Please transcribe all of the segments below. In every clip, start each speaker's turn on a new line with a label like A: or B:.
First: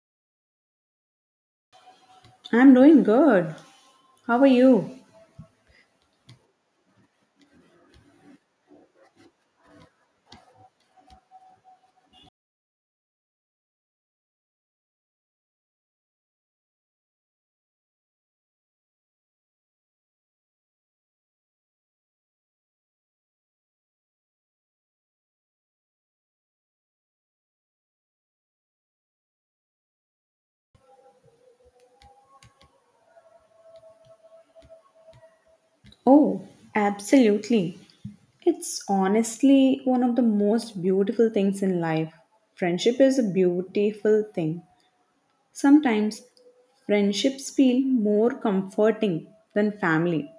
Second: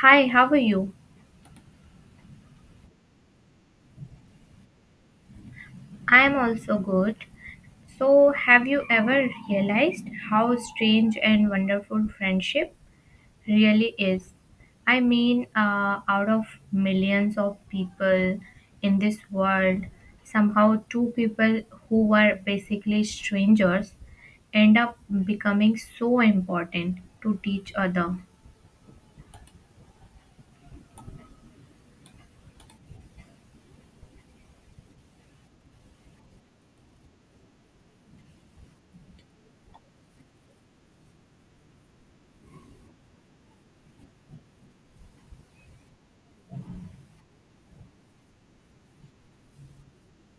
A: Hi, how are you?
B: I'm doing good. How are you?
A: I am also good. So, have you ever realized how strange and wonderful friendship really is? I mean, out of millions of people in this world, somehow two people who were basically strangers end up becoming so important to each other.
B: Oh, absolutely. It's honestly one of the most beautiful things in life. Friendship is a beautiful thing. Sometimes friendships feel more comforting than family.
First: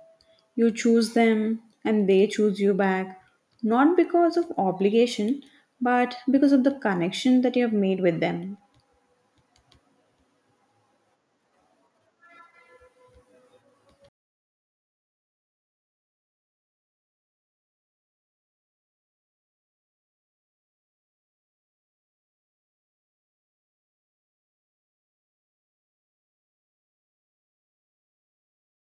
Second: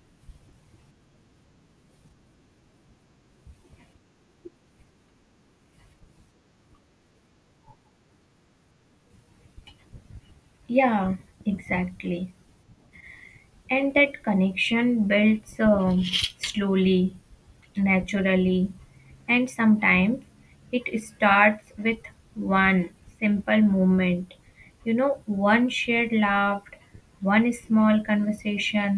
B: You choose them and they choose you back, not because of obligation, but because of the connection that you have made with them.
A: Yeah, exactly. And that connection builds slowly, naturally, and sometimes it starts with one simple moment, you know, one shared laugh, one small conversation,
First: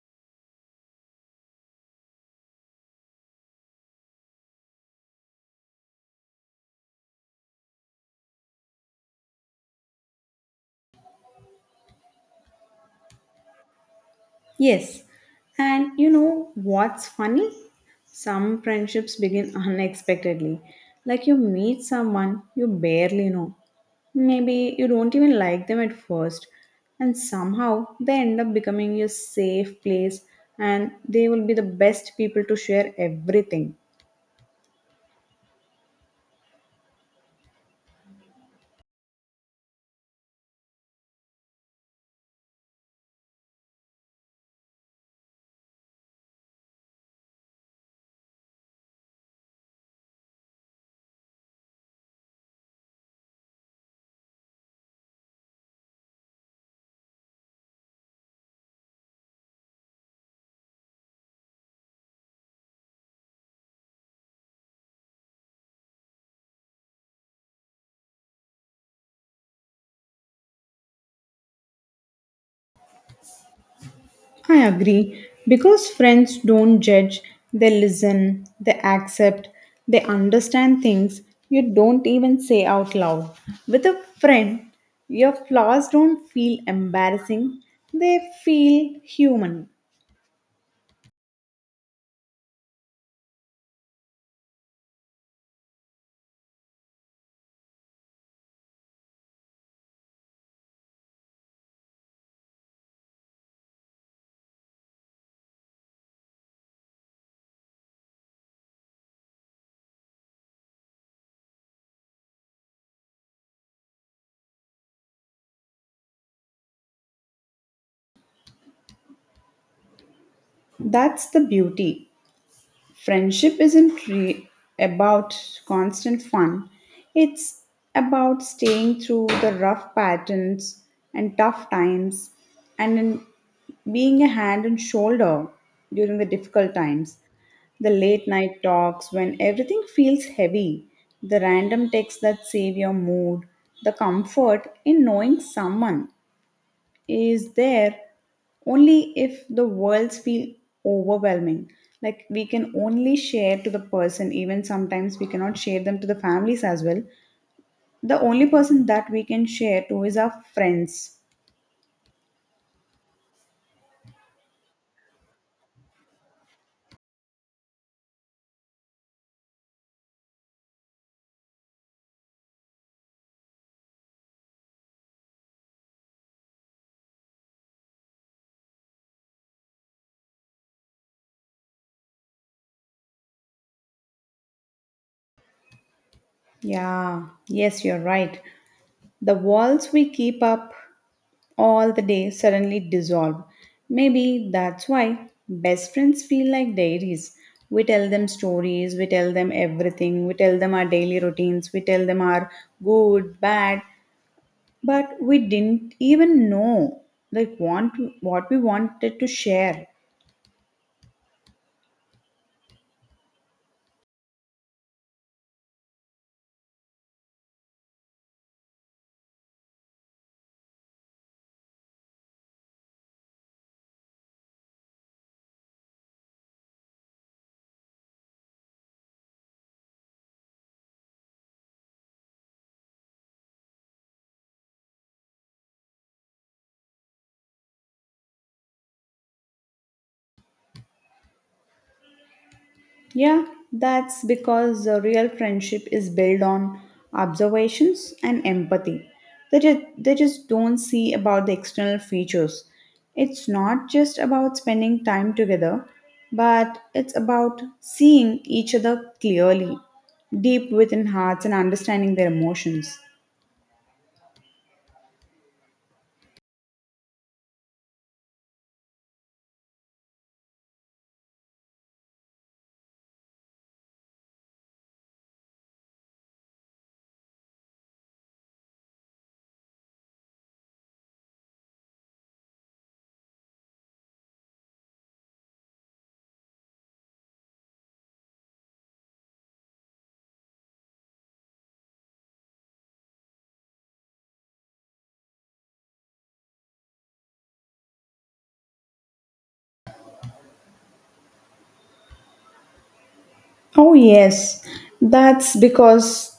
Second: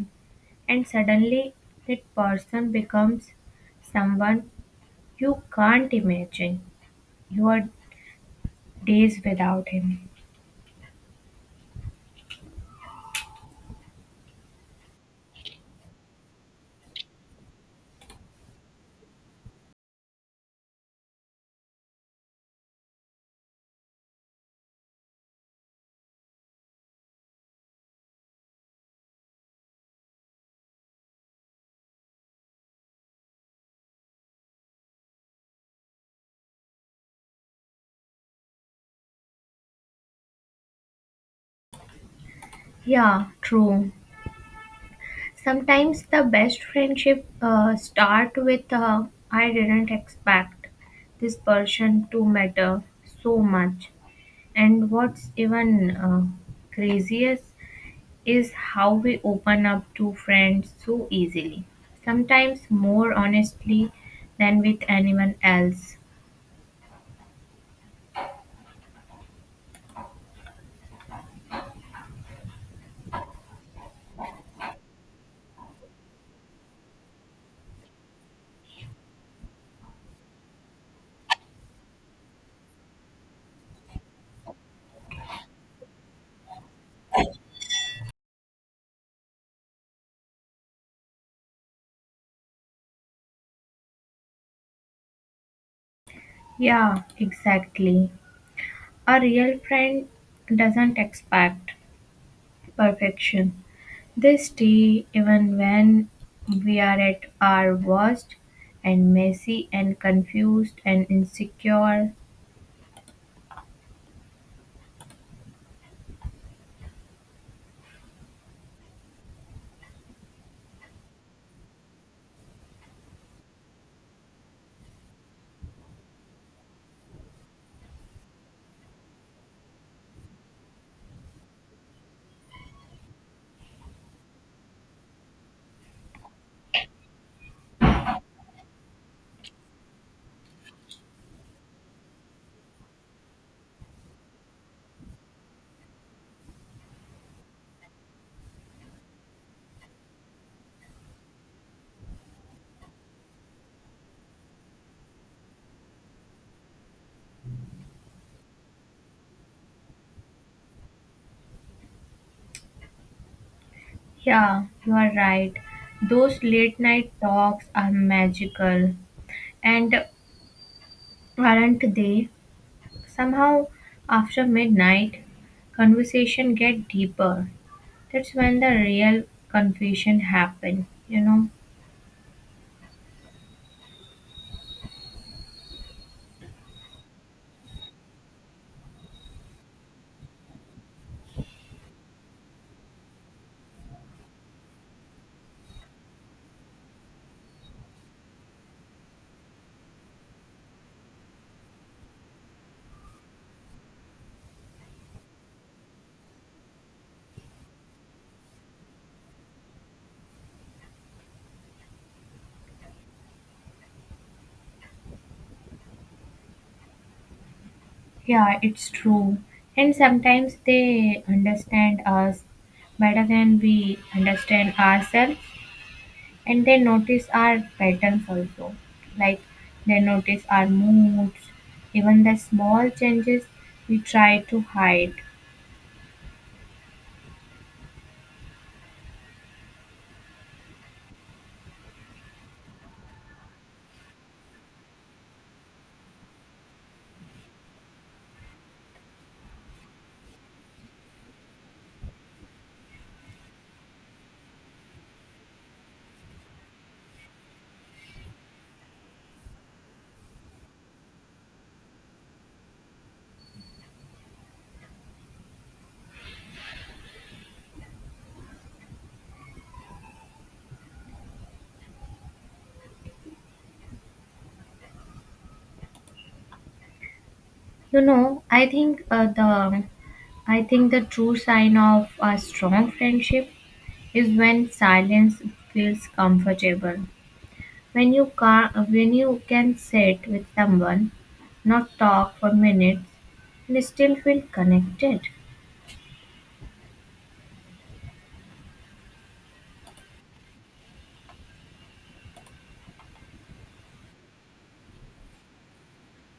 A: and suddenly that person becomes someone you can't imagine your days without him.
B: Yes, and you know what's funny? Some friendships begin unexpectedly. Like you meet someone you barely know. Maybe you don't even like them at first, and somehow they end up becoming your safe place and they will be the best people to share everything.
A: Yeah, true. Sometimes the best friendship start with I didn't expect this person to matter so much. And what's even craziest is how we open up to friends so easily, sometimes more honestly than with anyone else.
B: I agree. Because friends don't judge, they listen, they accept, they understand things you don't even say out loud. With a friend, your flaws don't feel embarrassing, they feel human.
A: Yeah, exactly. A real friend doesn't expect perfection. They stay even when we are at our worst and messy and confused and insecure.
B: That's the beauty. Friendship isn't re- about constant fun, it's about staying through the rough patterns and tough times and in being a hand and shoulder during the difficult times. The late night talks when everything feels heavy, the random texts that save your mood, the comfort in knowing someone is there only if the worlds feel overwhelming. Like we can only share to the person, even sometimes we cannot share them to the families as well. The only person that we can share to is our friends.
A: Yeah, you are right. Those late night talks are magical. And aren't they? Somehow, after midnight, conversation get deeper. That's when the real confusion happen, you know.
B: Yeah, yes, you're right. The walls we keep up all the day suddenly dissolve. Maybe that's why best friends feel like diaries. We tell them stories, we tell them everything, we tell them our daily routines, we tell them our good, bad, but we didn't even know like want what we wanted to share.
A: Yeah, it's true. And sometimes they understand us better than we understand ourselves, and they notice our patterns also. Like they notice our moods, even the small changes we try to hide.
B: Yeah, that's because the real friendship is built on observations and empathy. They just don't see about the external features. It's not just about spending time together, but it's about seeing each other clearly, deep within hearts, and understanding their emotions.
A: You know, I think the true sign of a strong friendship is when silence feels comfortable. When you can sit with someone, not talk for minutes, and still feel connected.
B: Oh, yes, that's because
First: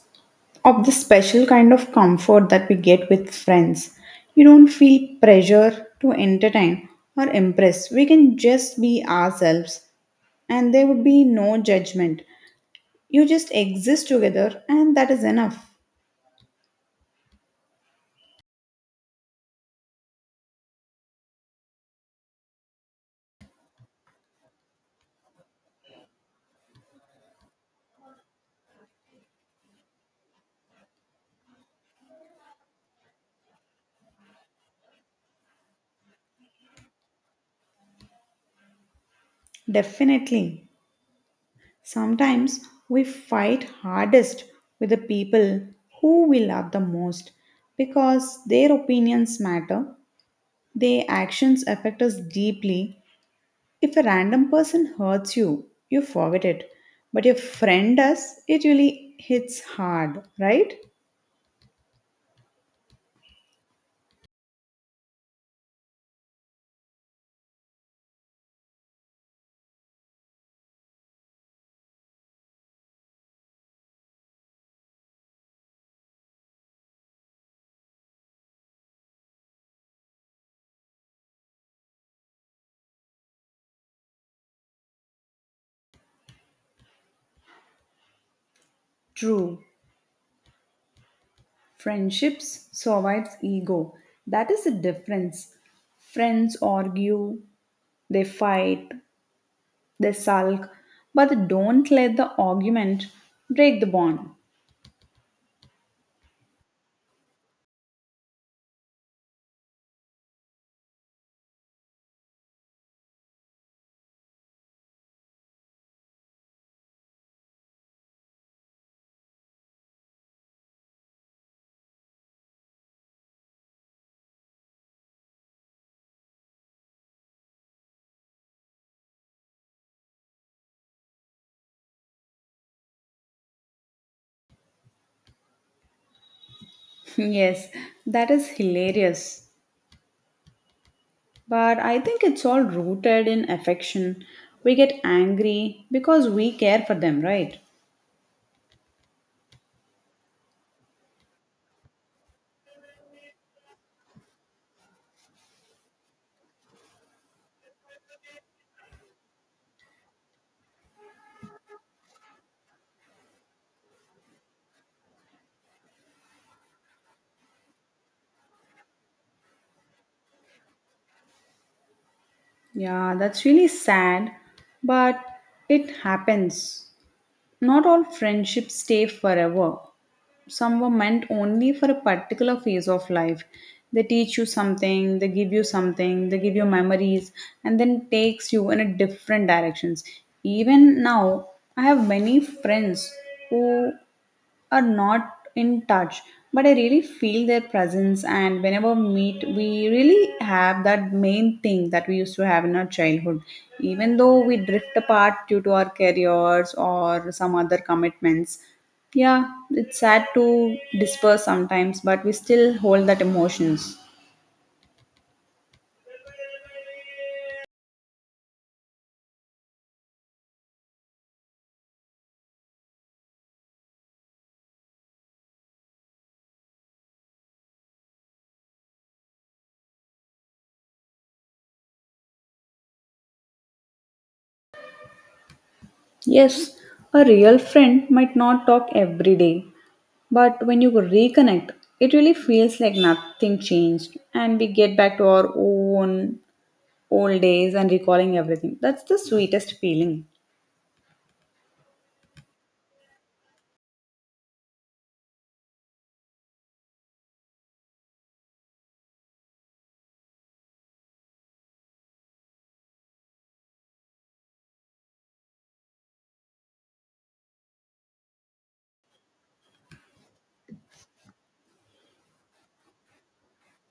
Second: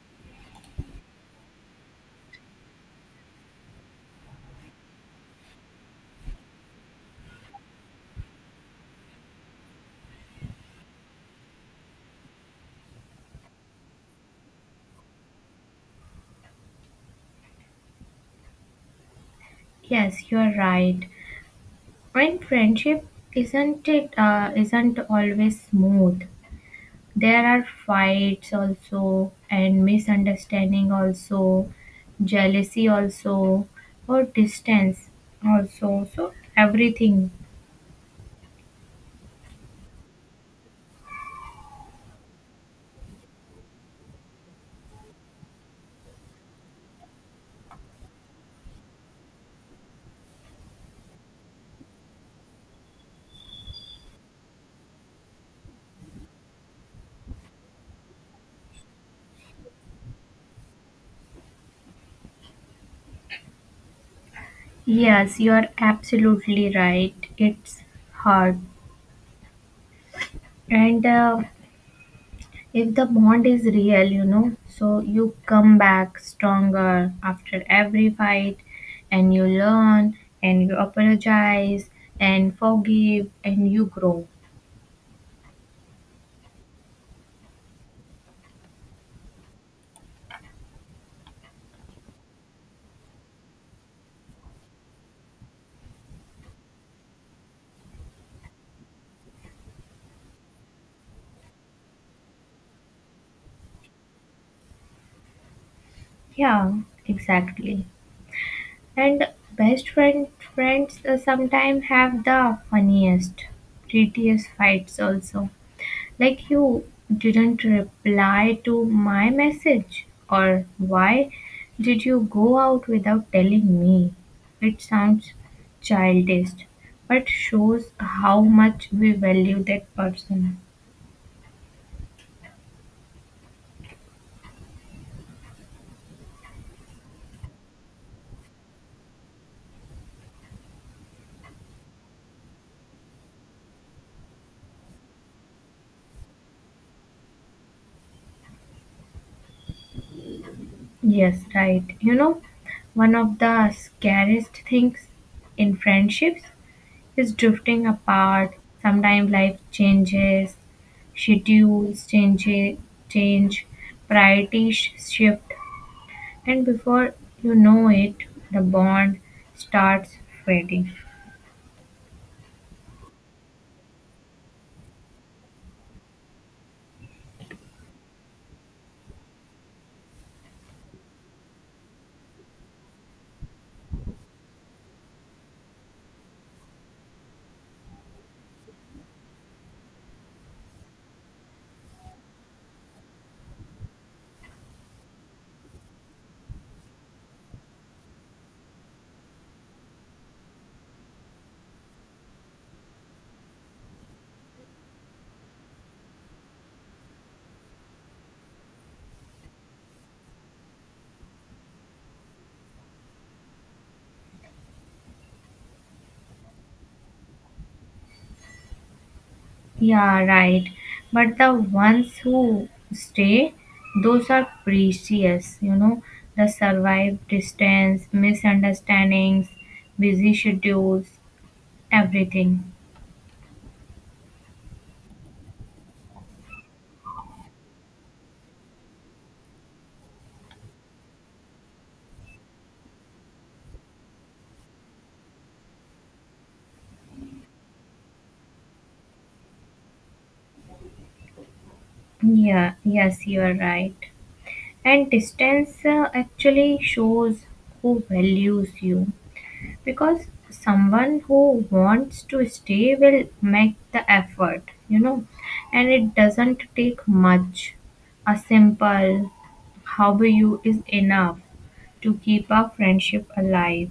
B: of the special kind of comfort that we get with friends. You don't feel pressure to entertain or impress. We can just be ourselves and there would be no judgment. You just exist together and that is enough.
A: Yes, you're right. And friendship isn't always smooth. There are fights also, and misunderstanding also, jealousy also, or distance also. So everything.
B: Definitely. Sometimes we fight hardest with the people who we love the most because their opinions matter, their actions affect us deeply. If a random person hurts you, you forget it. But if friend does, it really hits hard, right?
A: Yes, you are absolutely right. It's hard, and if the bond is real, you know, so you come back stronger after every fight and you learn and you apologize and forgive and you grow.
B: True. Friendships survives ego. That is the difference. Friends argue, they fight, they sulk, but they don't let the argument break the bond.
A: Yeah, exactly. And best friend friends sometimes have the funniest, prettiest fights also. Like you didn't reply to my message, or why did you go out without telling me? It sounds childish, but shows how much we value that person.
B: Yes, that is hilarious. But I think it's all rooted in affection. We get angry because we care for them, right?
A: Yes, right. You know, one of the scariest things in friendships is drifting apart. Sometimes life changes, schedules change, change priorities shift, and before you know it, the bond starts fading.
B: Yeah, that's really sad, but it happens. Not all friendships stay forever. Some were meant only for a particular phase of life. They teach you something, they give you something, they give you memories, and then takes you in a different directions. Even now, I have many friends who are not in touch, but I really feel their presence, and whenever we meet, we really have that main thing that we used to have in our childhood, even though we drift apart due to our careers or some other commitments. Yeah, it's sad to disperse sometimes, but we still hold that emotions.
A: Yeah, right. But the ones who stay, those are precious, you know, the survive distance, misunderstandings, busy schedules, everything.
B: Yes, a real friend might not talk every day, but when you reconnect, it really feels like nothing changed and we get back to our own old days and recalling everything. That's the sweetest feeling.
A: Yeah, yes, you are right. And distance actually shows who values you, because someone who wants to stay will make the effort, you know, and it doesn't take much. A simple how are you is enough to keep our friendship alive.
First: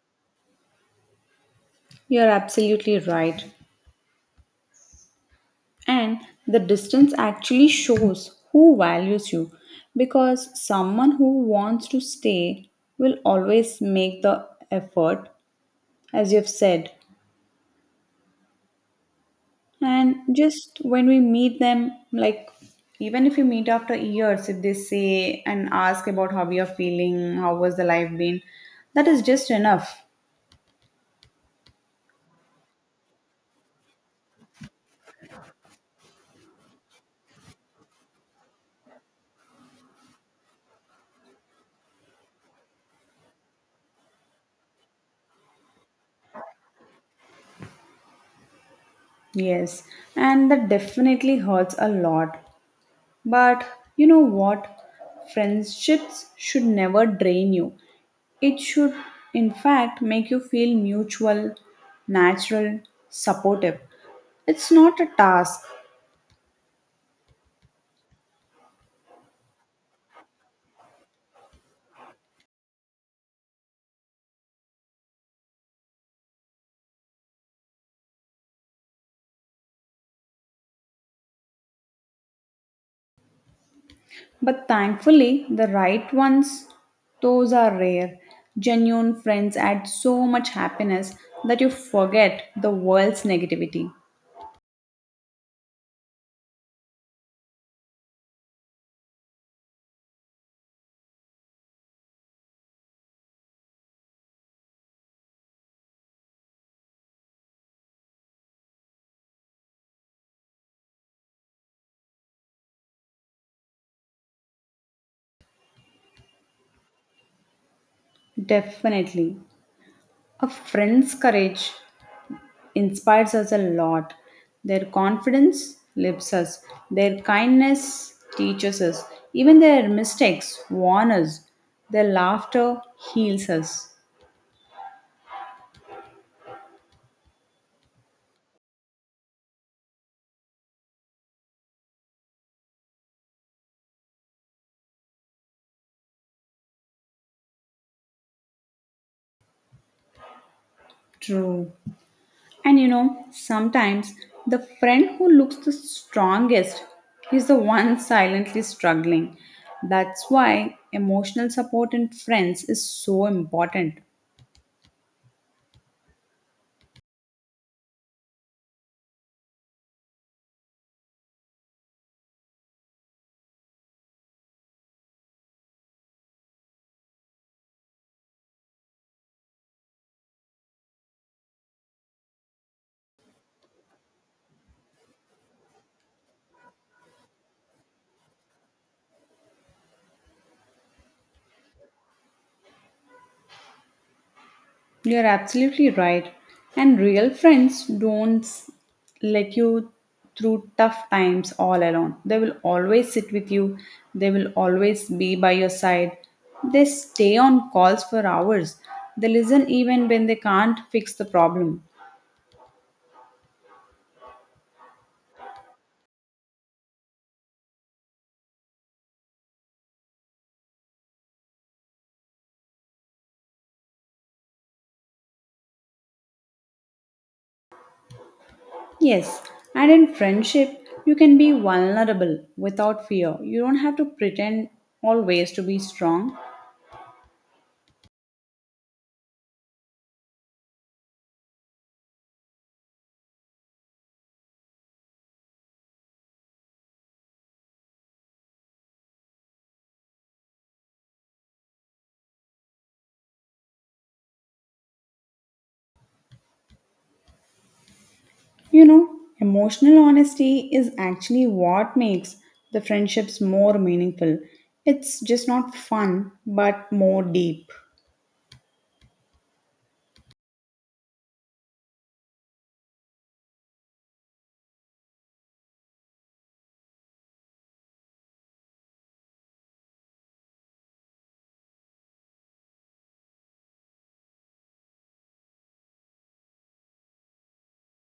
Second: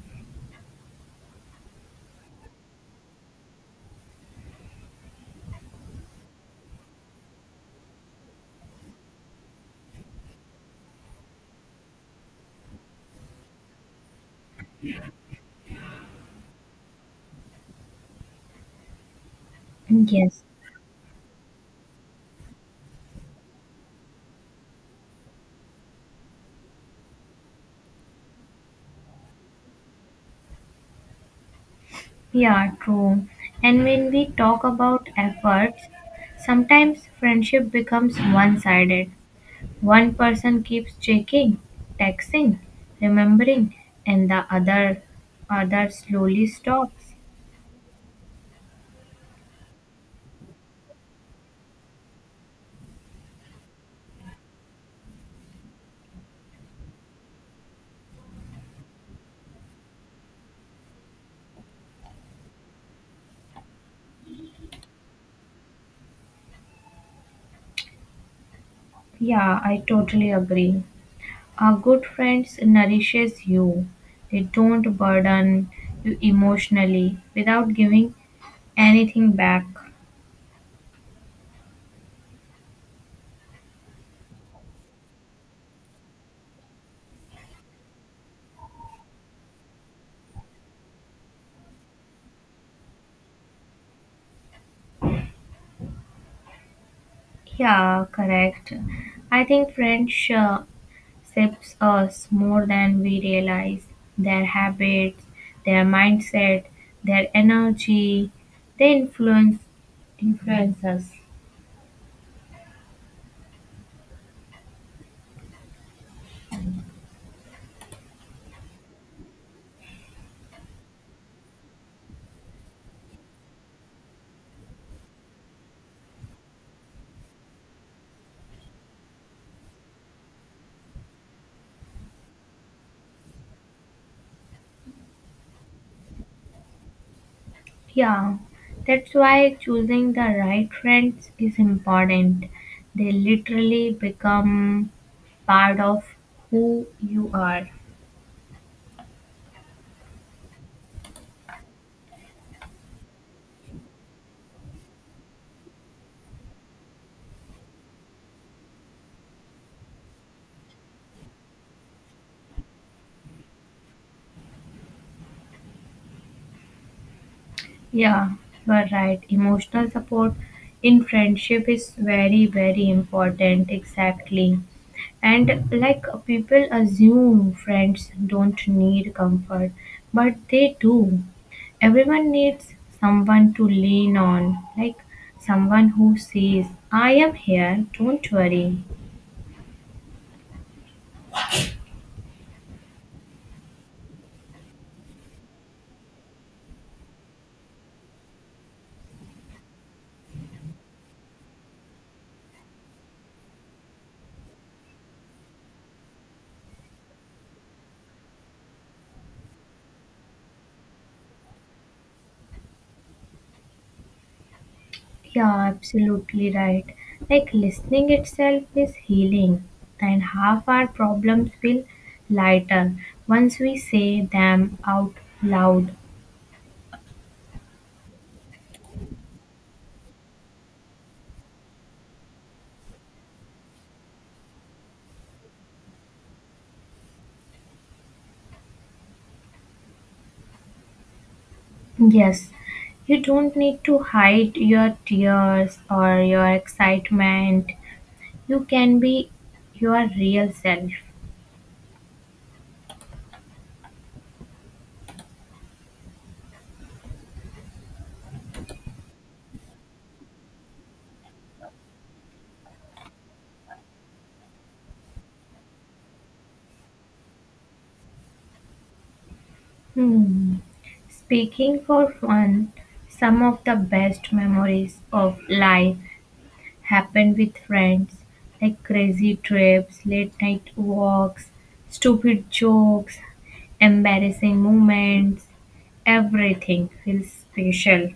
B: You're absolutely right. And the distance actually shows who values you, because someone who wants to stay will always make the effort, as you've said. And
A: Yes.
B: just when we meet them, like, even if you meet after years, if they say and ask about how you're feeling, how was the life been, that is just enough.
A: Yeah, true. And when we talk about efforts, sometimes friendship becomes one-sided. One person keeps checking, texting, remembering, and the other slowly stops.
B: Yes, and that definitely hurts a lot. But you know what? Friendships should never drain you. It should, in fact, make you feel mutual, natural, supportive. It's not a task,
A: Yeah, I totally agree. Our good friends nourishes you. They don't burden you emotionally without giving anything back.
B: but thankfully, the right ones, those are rare. Genuine friends add so much happiness that you forget the world's negativity.
A: Yeah, correct. I think friendship shapes us more than we realize. Their habits, their mindset, their energy, they influence us.
B: Definitely. A friend's courage inspires us a lot. Their confidence lifts us, their kindness teaches us, even their mistakes warn us, their laughter heals us.
A: Yeah, that's why choosing the right friends is important. They literally become part of who you are.
B: True. And you know, sometimes the friend who looks the strongest is the one silently struggling. That's why emotional support in friends is so important.
A: Yeah, you are right. Emotional support in friendship is very, very important. Exactly. And like people assume friends don't need comfort, but they do. Everyone needs someone to lean on, like someone who says, I am here, don't worry.
B: You're absolutely right. And real friends don't let you through tough times all alone. They will always sit with you, they will always be by your side. They stay on calls for hours. They listen even when they can't fix the problem.
A: Yeah, absolutely right. Like listening itself is healing, and half our problems feel lighter once we say them out loud.
B: Yes, and in friendship, you can be vulnerable without fear. You don't have to pretend always to be strong.
A: Yes, you don't need to hide your tears or your excitement. You can be your real self.
B: You know, emotional honesty is actually what makes the friendships more meaningful. It's just not fun, but more deep.
A: Hmm. Speaking for fun, some of the best memories of life happened with friends, like crazy trips, late night walks, stupid jokes, embarrassing moments. Everything feels special.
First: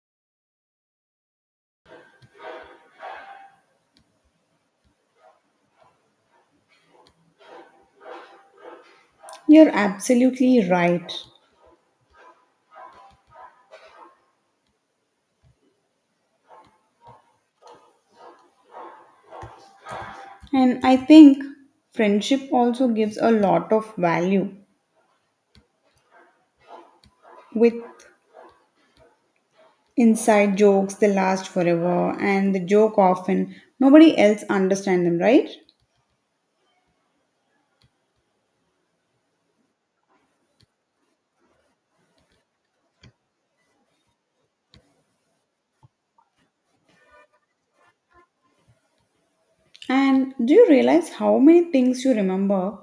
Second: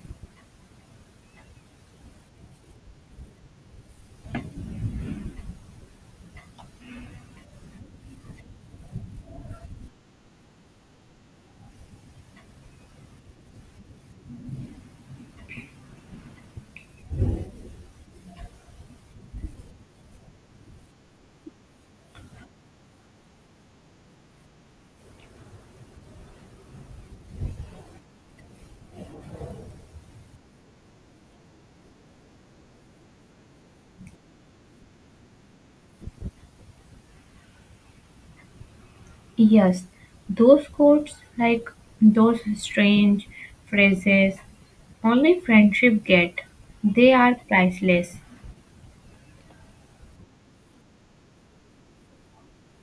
B: You're absolutely right. And I think friendship also gives a lot of value. With inside jokes, they last forever, and the joke often nobody else understands them, right?
A: Yes, those quotes, like those strange phrases, only friendship get. They are priceless.
B: And do you realize how many things you remember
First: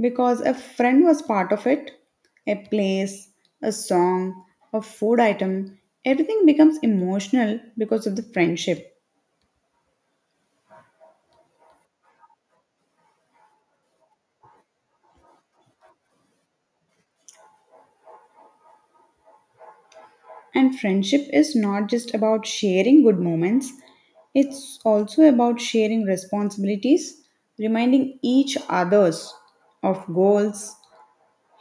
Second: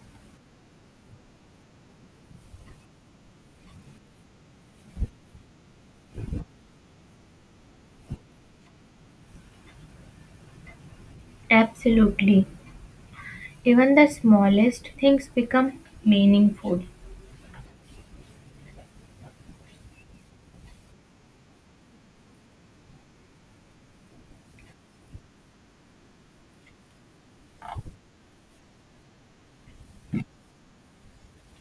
B: because a friend was part of it. A place, a song, a food item, everything becomes emotional because of the friendship.
A: Absolutely. Even the smallest things become meaningful.
B: And friendship is not just about sharing good moments, it's also about sharing responsibilities, reminding each others of goals,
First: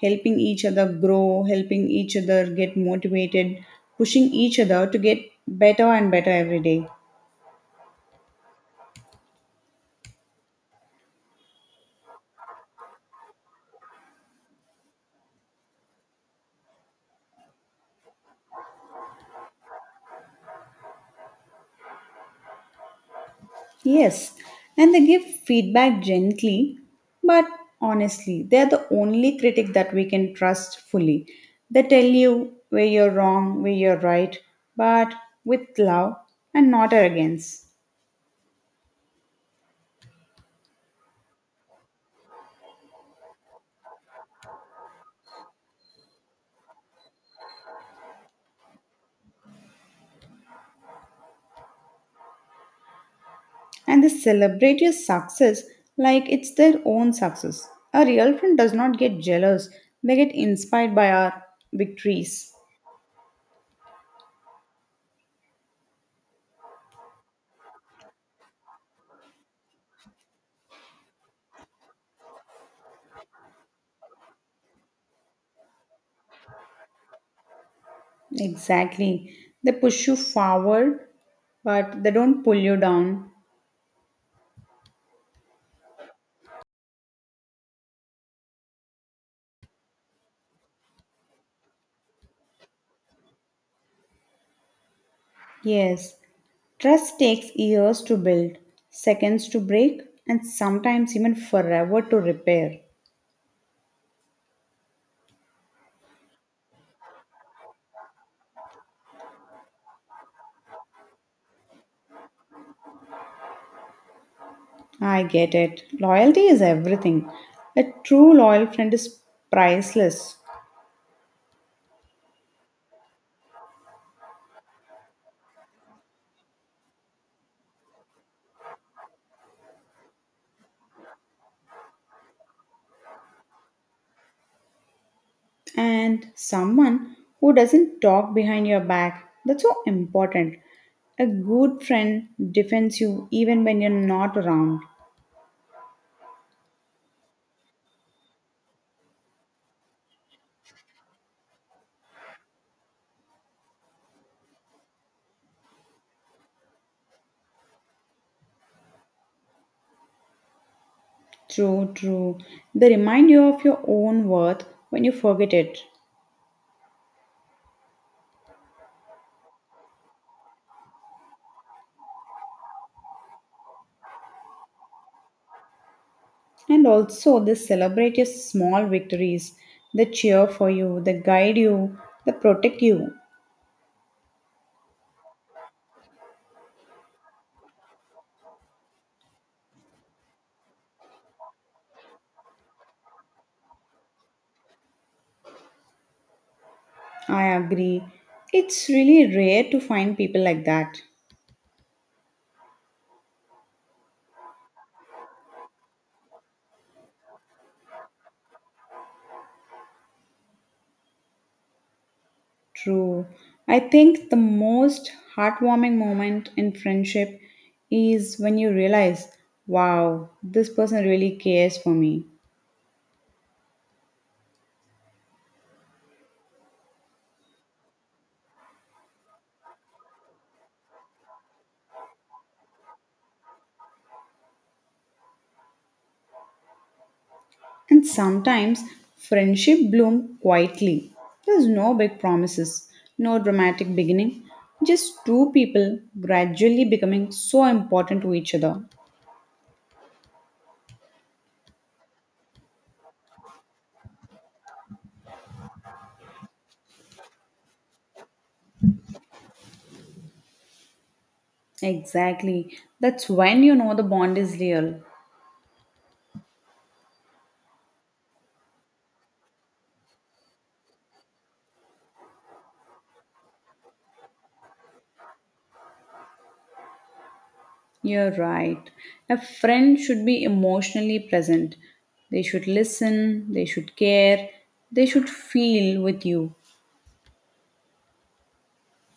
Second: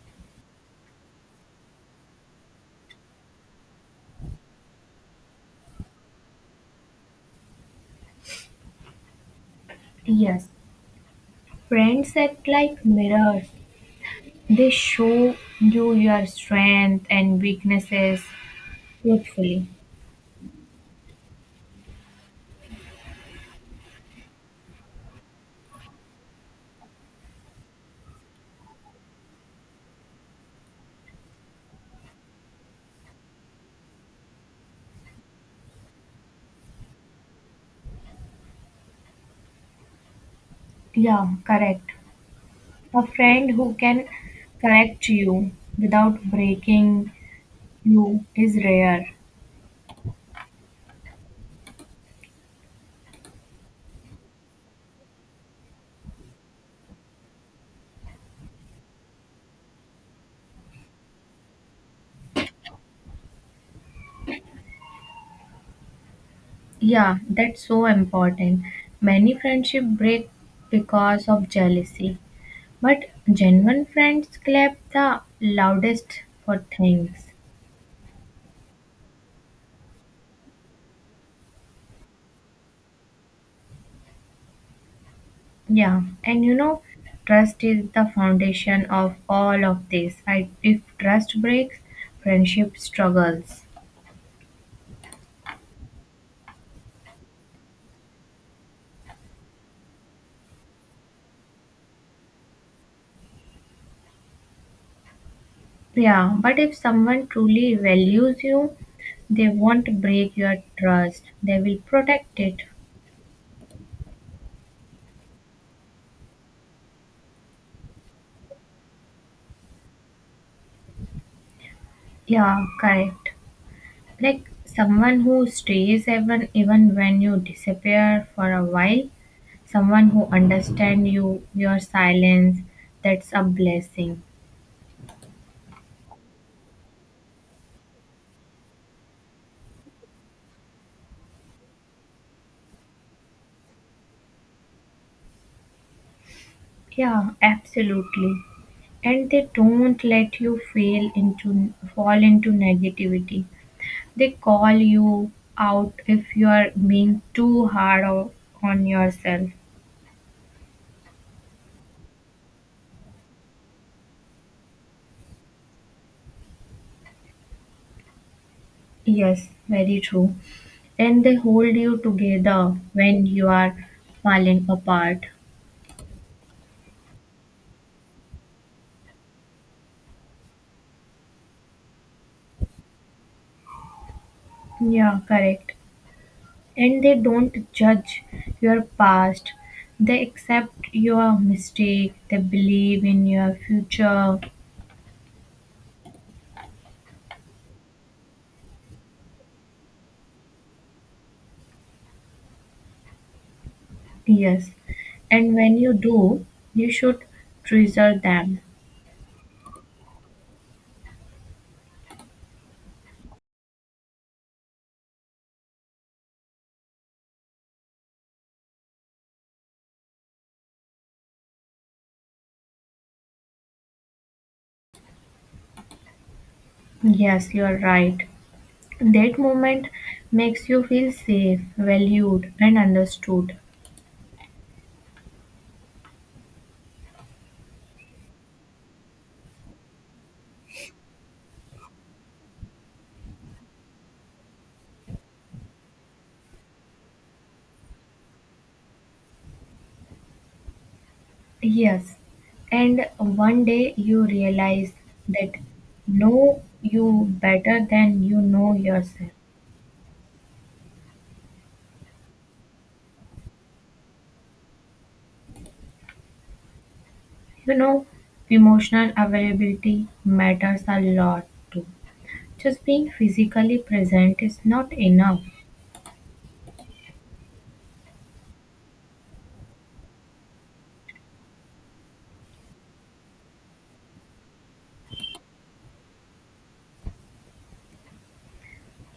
B: helping each other grow, helping each other get motivated, pushing each other to get better and better every day.
A: Yes, friends act like mirrors. They show you your strengths and weaknesses truthfully.
B: Yes, and they give feedback gently, but honestly, they're the only critic that we can trust fully. They tell you where you're wrong, where you're right, but with love and not arrogance.
A: Yeah, correct. A friend who can correct you without breaking you is rare.
B: And they celebrate your success like it's their own success. A real friend does not get jealous, they get inspired by our victories.
A: Yeah, that's so important. Many friendship break because of jealousy, but genuine friends clap the loudest for things.
B: Exactly. They push you forward, but they don't pull you down.
A: Yeah, and you know, trust is the foundation of all of this. If trust breaks, friendship struggles.
B: Yes, trust takes years to build, seconds to break, and sometimes even forever to repair.
A: Yeah, but if someone truly values you, they won't break your trust, they will protect it.
B: I get it. Loyalty is everything. A true loyal friend is priceless.
A: Yeah, correct. Like someone who stays even when you disappear for a while, someone who understands you, your silence, that's a blessing.
B: And someone who doesn't talk behind your back, that's so important. A good friend defends you even when you're not around.
A: Yeah, absolutely. And they don't let you fail into fall into negativity. They call you out if you are being too on yourself.
B: True, true. They remind you of your own worth when you forget it.
A: Yes, very true. And they hold you together when you are falling apart.
B: And also, they celebrate your small victories. They cheer for you, they guide you, they protect you.
A: Yeah, correct. And they don't judge your past. They accept your mistake. They believe in your future.
B: I agree. It's really rare to find people like that.
A: Yes. And when you do, you should treasure them.
B: True. I think the most heartwarming moment in friendship is when you realize, wow, this person really cares for me.
A: Yes, you are right. That moment makes you feel safe, valued, and understood.
B: And sometimes friendship bloom quietly. There's no big promises, no dramatic beginning, just two people gradually becoming so important to each other.
A: Yes. And one day you realize that know you better than you know yourself.
B: Exactly. That's when you know the bond is real.
A: You know, emotional availability matters a lot too. Just being physically present is not enough.
B: You're right. A friend should be emotionally present. They should listen, they should care, they should feel with you.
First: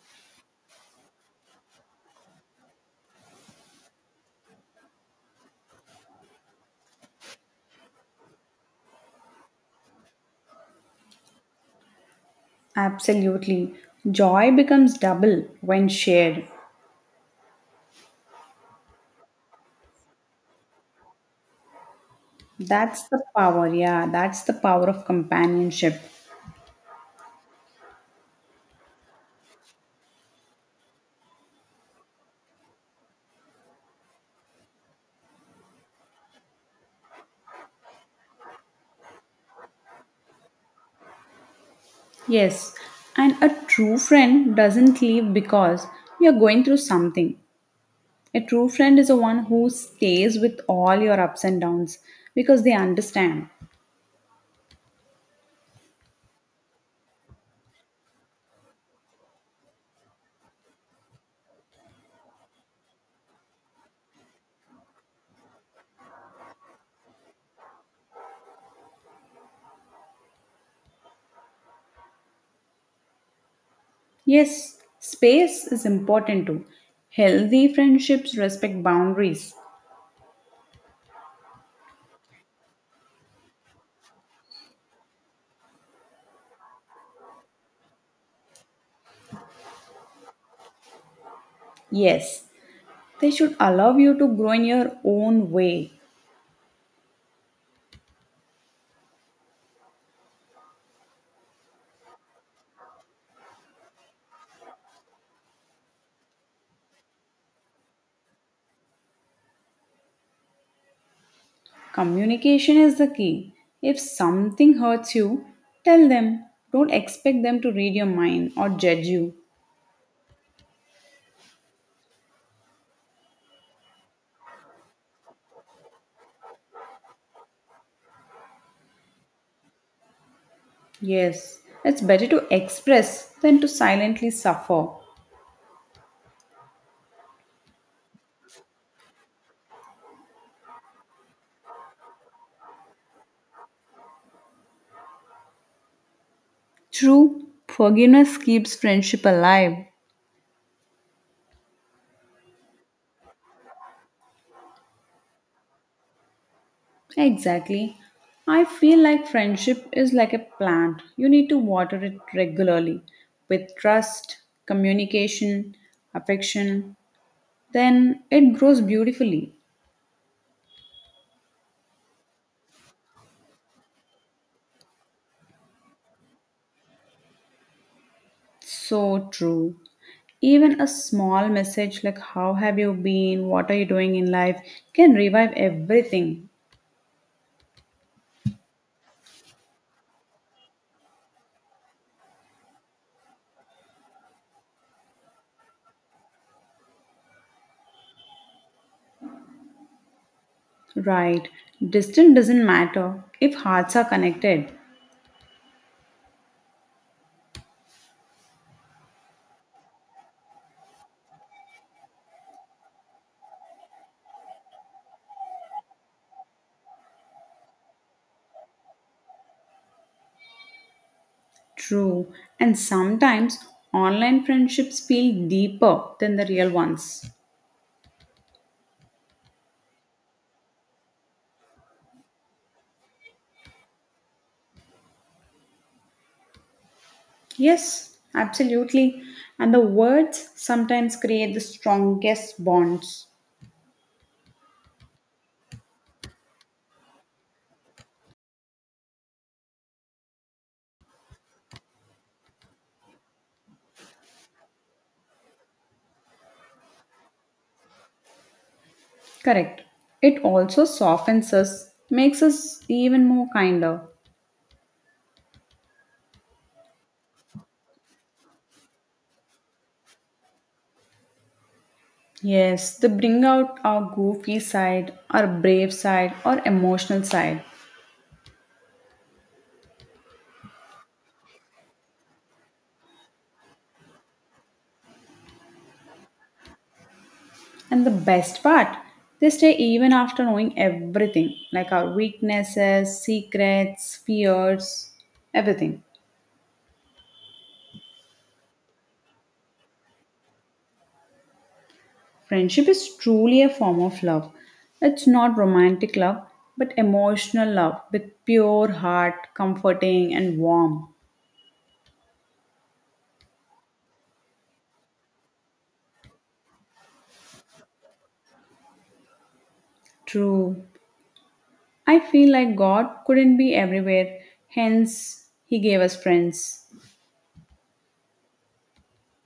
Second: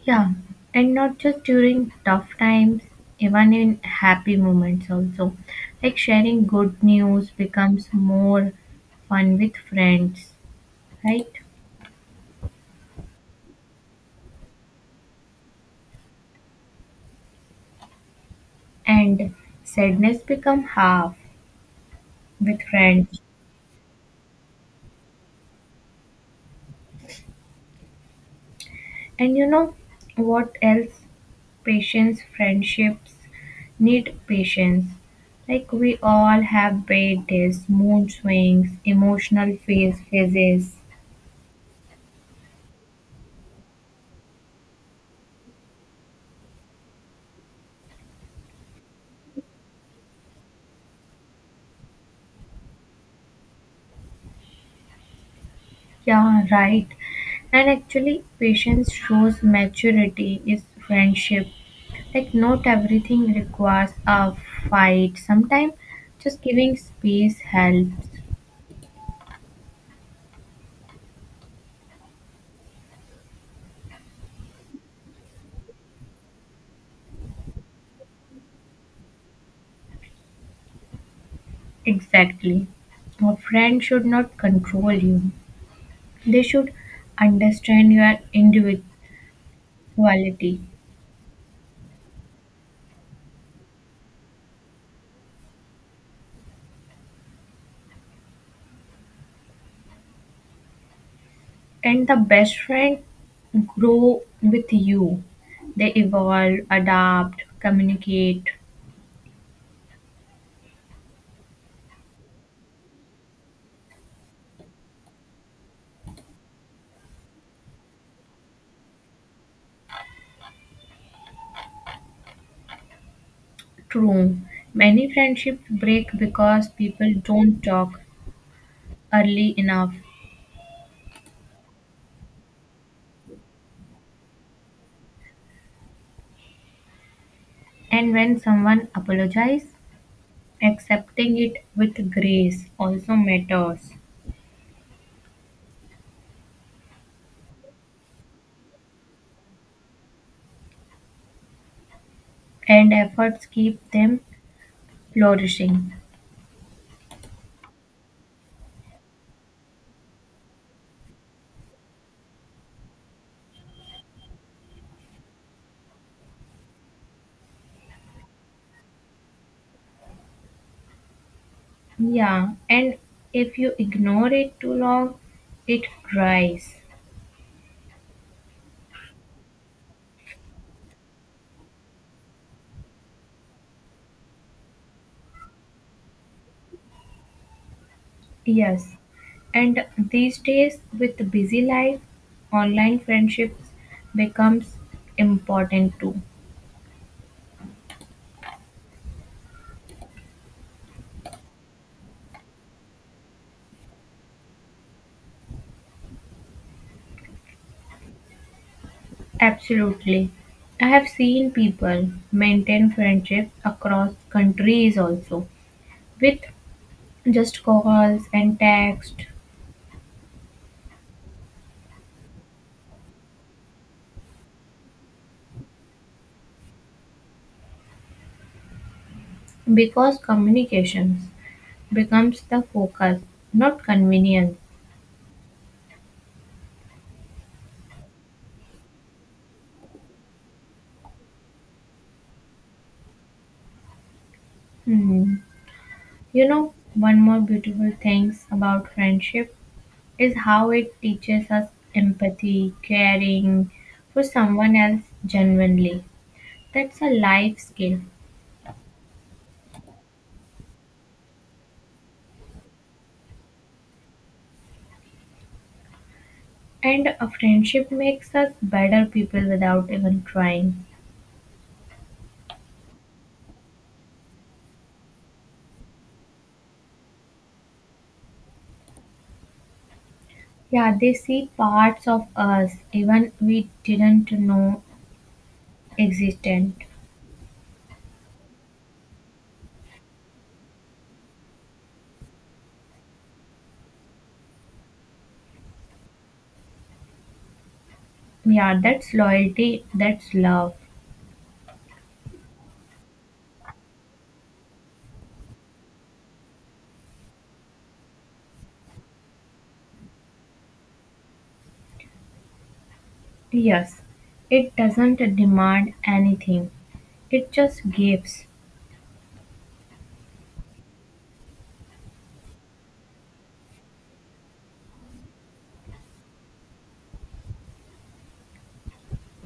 A: Yeah, and not just during tough times, even in happy moments also. Like sharing good news becomes more fun with friends, right?
B: Absolutely. Joy becomes double when shared.
A: And sadness become half with
B: That's
A: friends.
B: the power, yeah. That's the power of companionship.
A: And you know what else? Patience, friendships need patience. Like we all have bad days, mood swings, emotional phases.
B: Yes. And a true friend doesn't leave because you're going through something. A true friend is the one who stays with all your ups and downs because they understand.
A: Yeah, right. And actually, patience shows maturity is friendship. Like, not everything requires a fight. Sometimes just giving space helps.
B: Yes, space is important too. Healthy friendships respect boundaries.
A: Exactly. A friend should not control you, they should understand your individuality.
B: Yes, they should allow you to grow in your own way.
A: And the best friend grow with you, they evolve, adapt, communicate.
B: Communication is the key. If something hurts you, tell them. Don't expect them to read your mind or judge you.
A: True. Many friendships break because people don't talk early enough.
B: Yes, it's better to express than to silently suffer.
A: And when someone apologizes, accepting it with grace also matters.
B: True, forgiveness keeps friendship alive.
A: And efforts keep them flourishing.
B: Exactly. I feel like friendship is like a plant. You need to water it regularly with trust, communication, affection. Then it grows beautifully.
A: Yeah, and if you ignore it too long, it dries.
B: So true. Even a small message like, how have you been? What are you doing in life? Can revive everything.
A: Yes. And these days with busy life, online friendships becomes important too.
B: Right. Distance doesn't matter if hearts are connected.
A: Absolutely. I have seen people maintain friendships across countries also with just calls and text,
B: True. And sometimes online friendships feel deeper than the real ones.
A: because communications becomes the focus, not convenience.
B: Yes, absolutely. And the words sometimes create the strongest bonds.
A: Hmm. You know, one more beautiful thing about friendship is how it teaches us empathy, caring for someone else genuinely. That's a life skill.
B: Correct. It also softens us, makes us even more kinder.
A: And a friendship makes us better people without even trying.
B: Yes, they bring out our goofy side, our brave side, our emotional side.
A: Yeah, they see parts of us even we didn't know existent.
B: And the best part, they stay even after knowing everything like our weaknesses, secrets, fears, everything.
A: Yeah, that's loyalty, that's love.
B: Friendship is truly a form of love. It's not romantic love, but emotional love with pure heart, comforting, and warm.
A: Yes, it doesn't demand anything, it just gives.
B: True. I feel like God couldn't be everywhere, hence, He gave us friends.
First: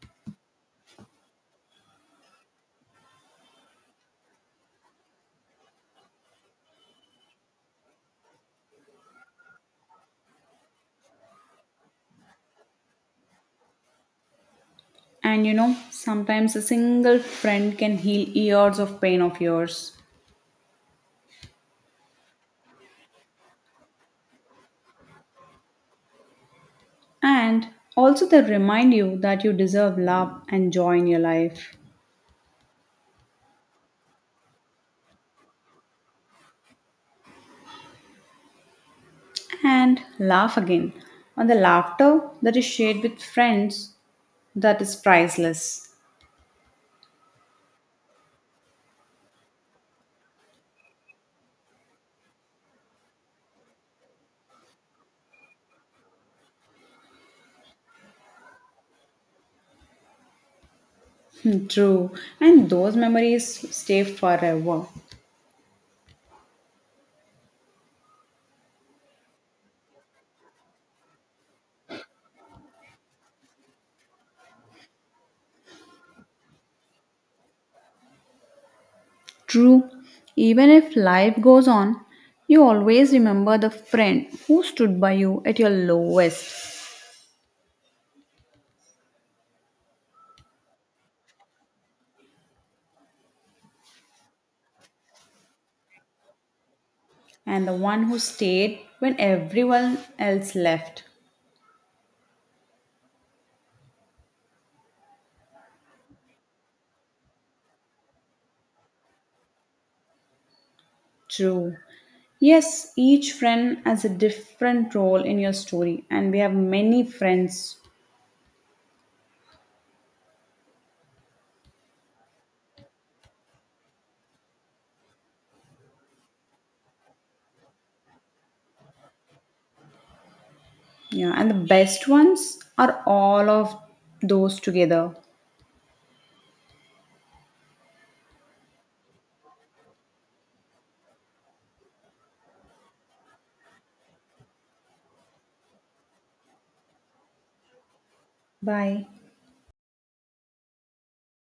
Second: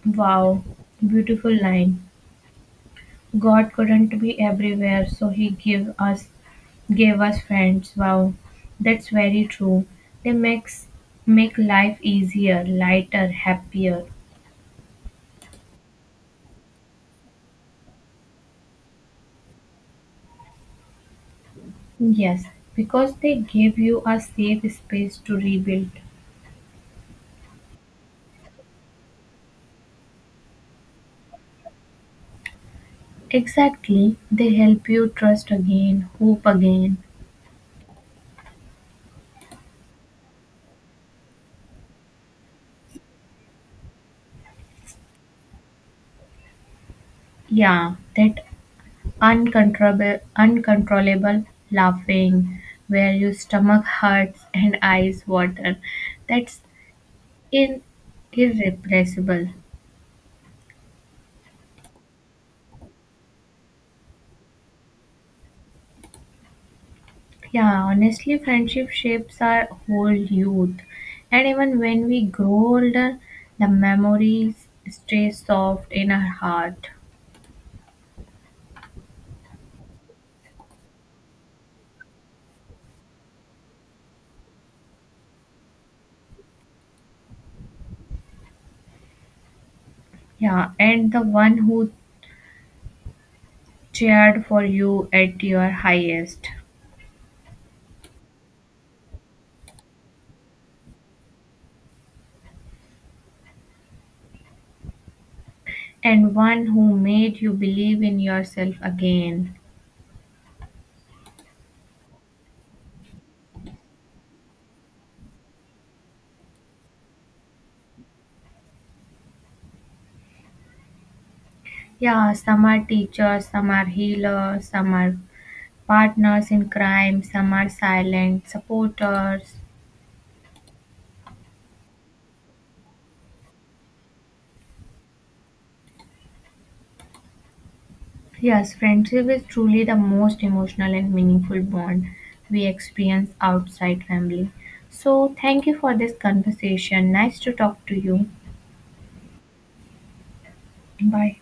A: Wow, beautiful line. God couldn't be everywhere, so He gave us friends. Wow, that's very true. They make life easier, lighter, happier.
B: And you know, sometimes a single friend can heal years of pain of yours.
A: Yes, because they give you a safe space to rebuild.
B: And also, they remind you that you deserve love and joy in your life.
A: Exactly. They help you trust again, hope again.
B: And laugh again. And the laughter that is shared with friends, that is priceless.
A: Yeah, that uncontrollable laughing where your stomach hurts and eyes water. That's in irrepressible.
B: Hmm, true. And those memories stay forever.
A: Yeah, honestly, friendship shapes our whole youth. And even when we grow older, the memories stay soft in our heart.
B: True. Even if life goes on, you always remember the friend who stood by you at your lowest,
A: Yeah, and the one who cheered for you at your highest,
B: and the one who stayed when everyone else left.
A: and one who made you believe in yourself again.
B: True. Yes, each friend has a different role in your story, and we have many friends.
A: Yeah, some are teachers, some are healers, some are partners in crime, some are silent supporters.
B: Yeah, and the best ones are all of those together.
A: Yes, friendship is truly the most emotional and meaningful bond we experience outside family. So, thank you for this conversation. Nice to talk to you.
B: Bye.
A: Bye.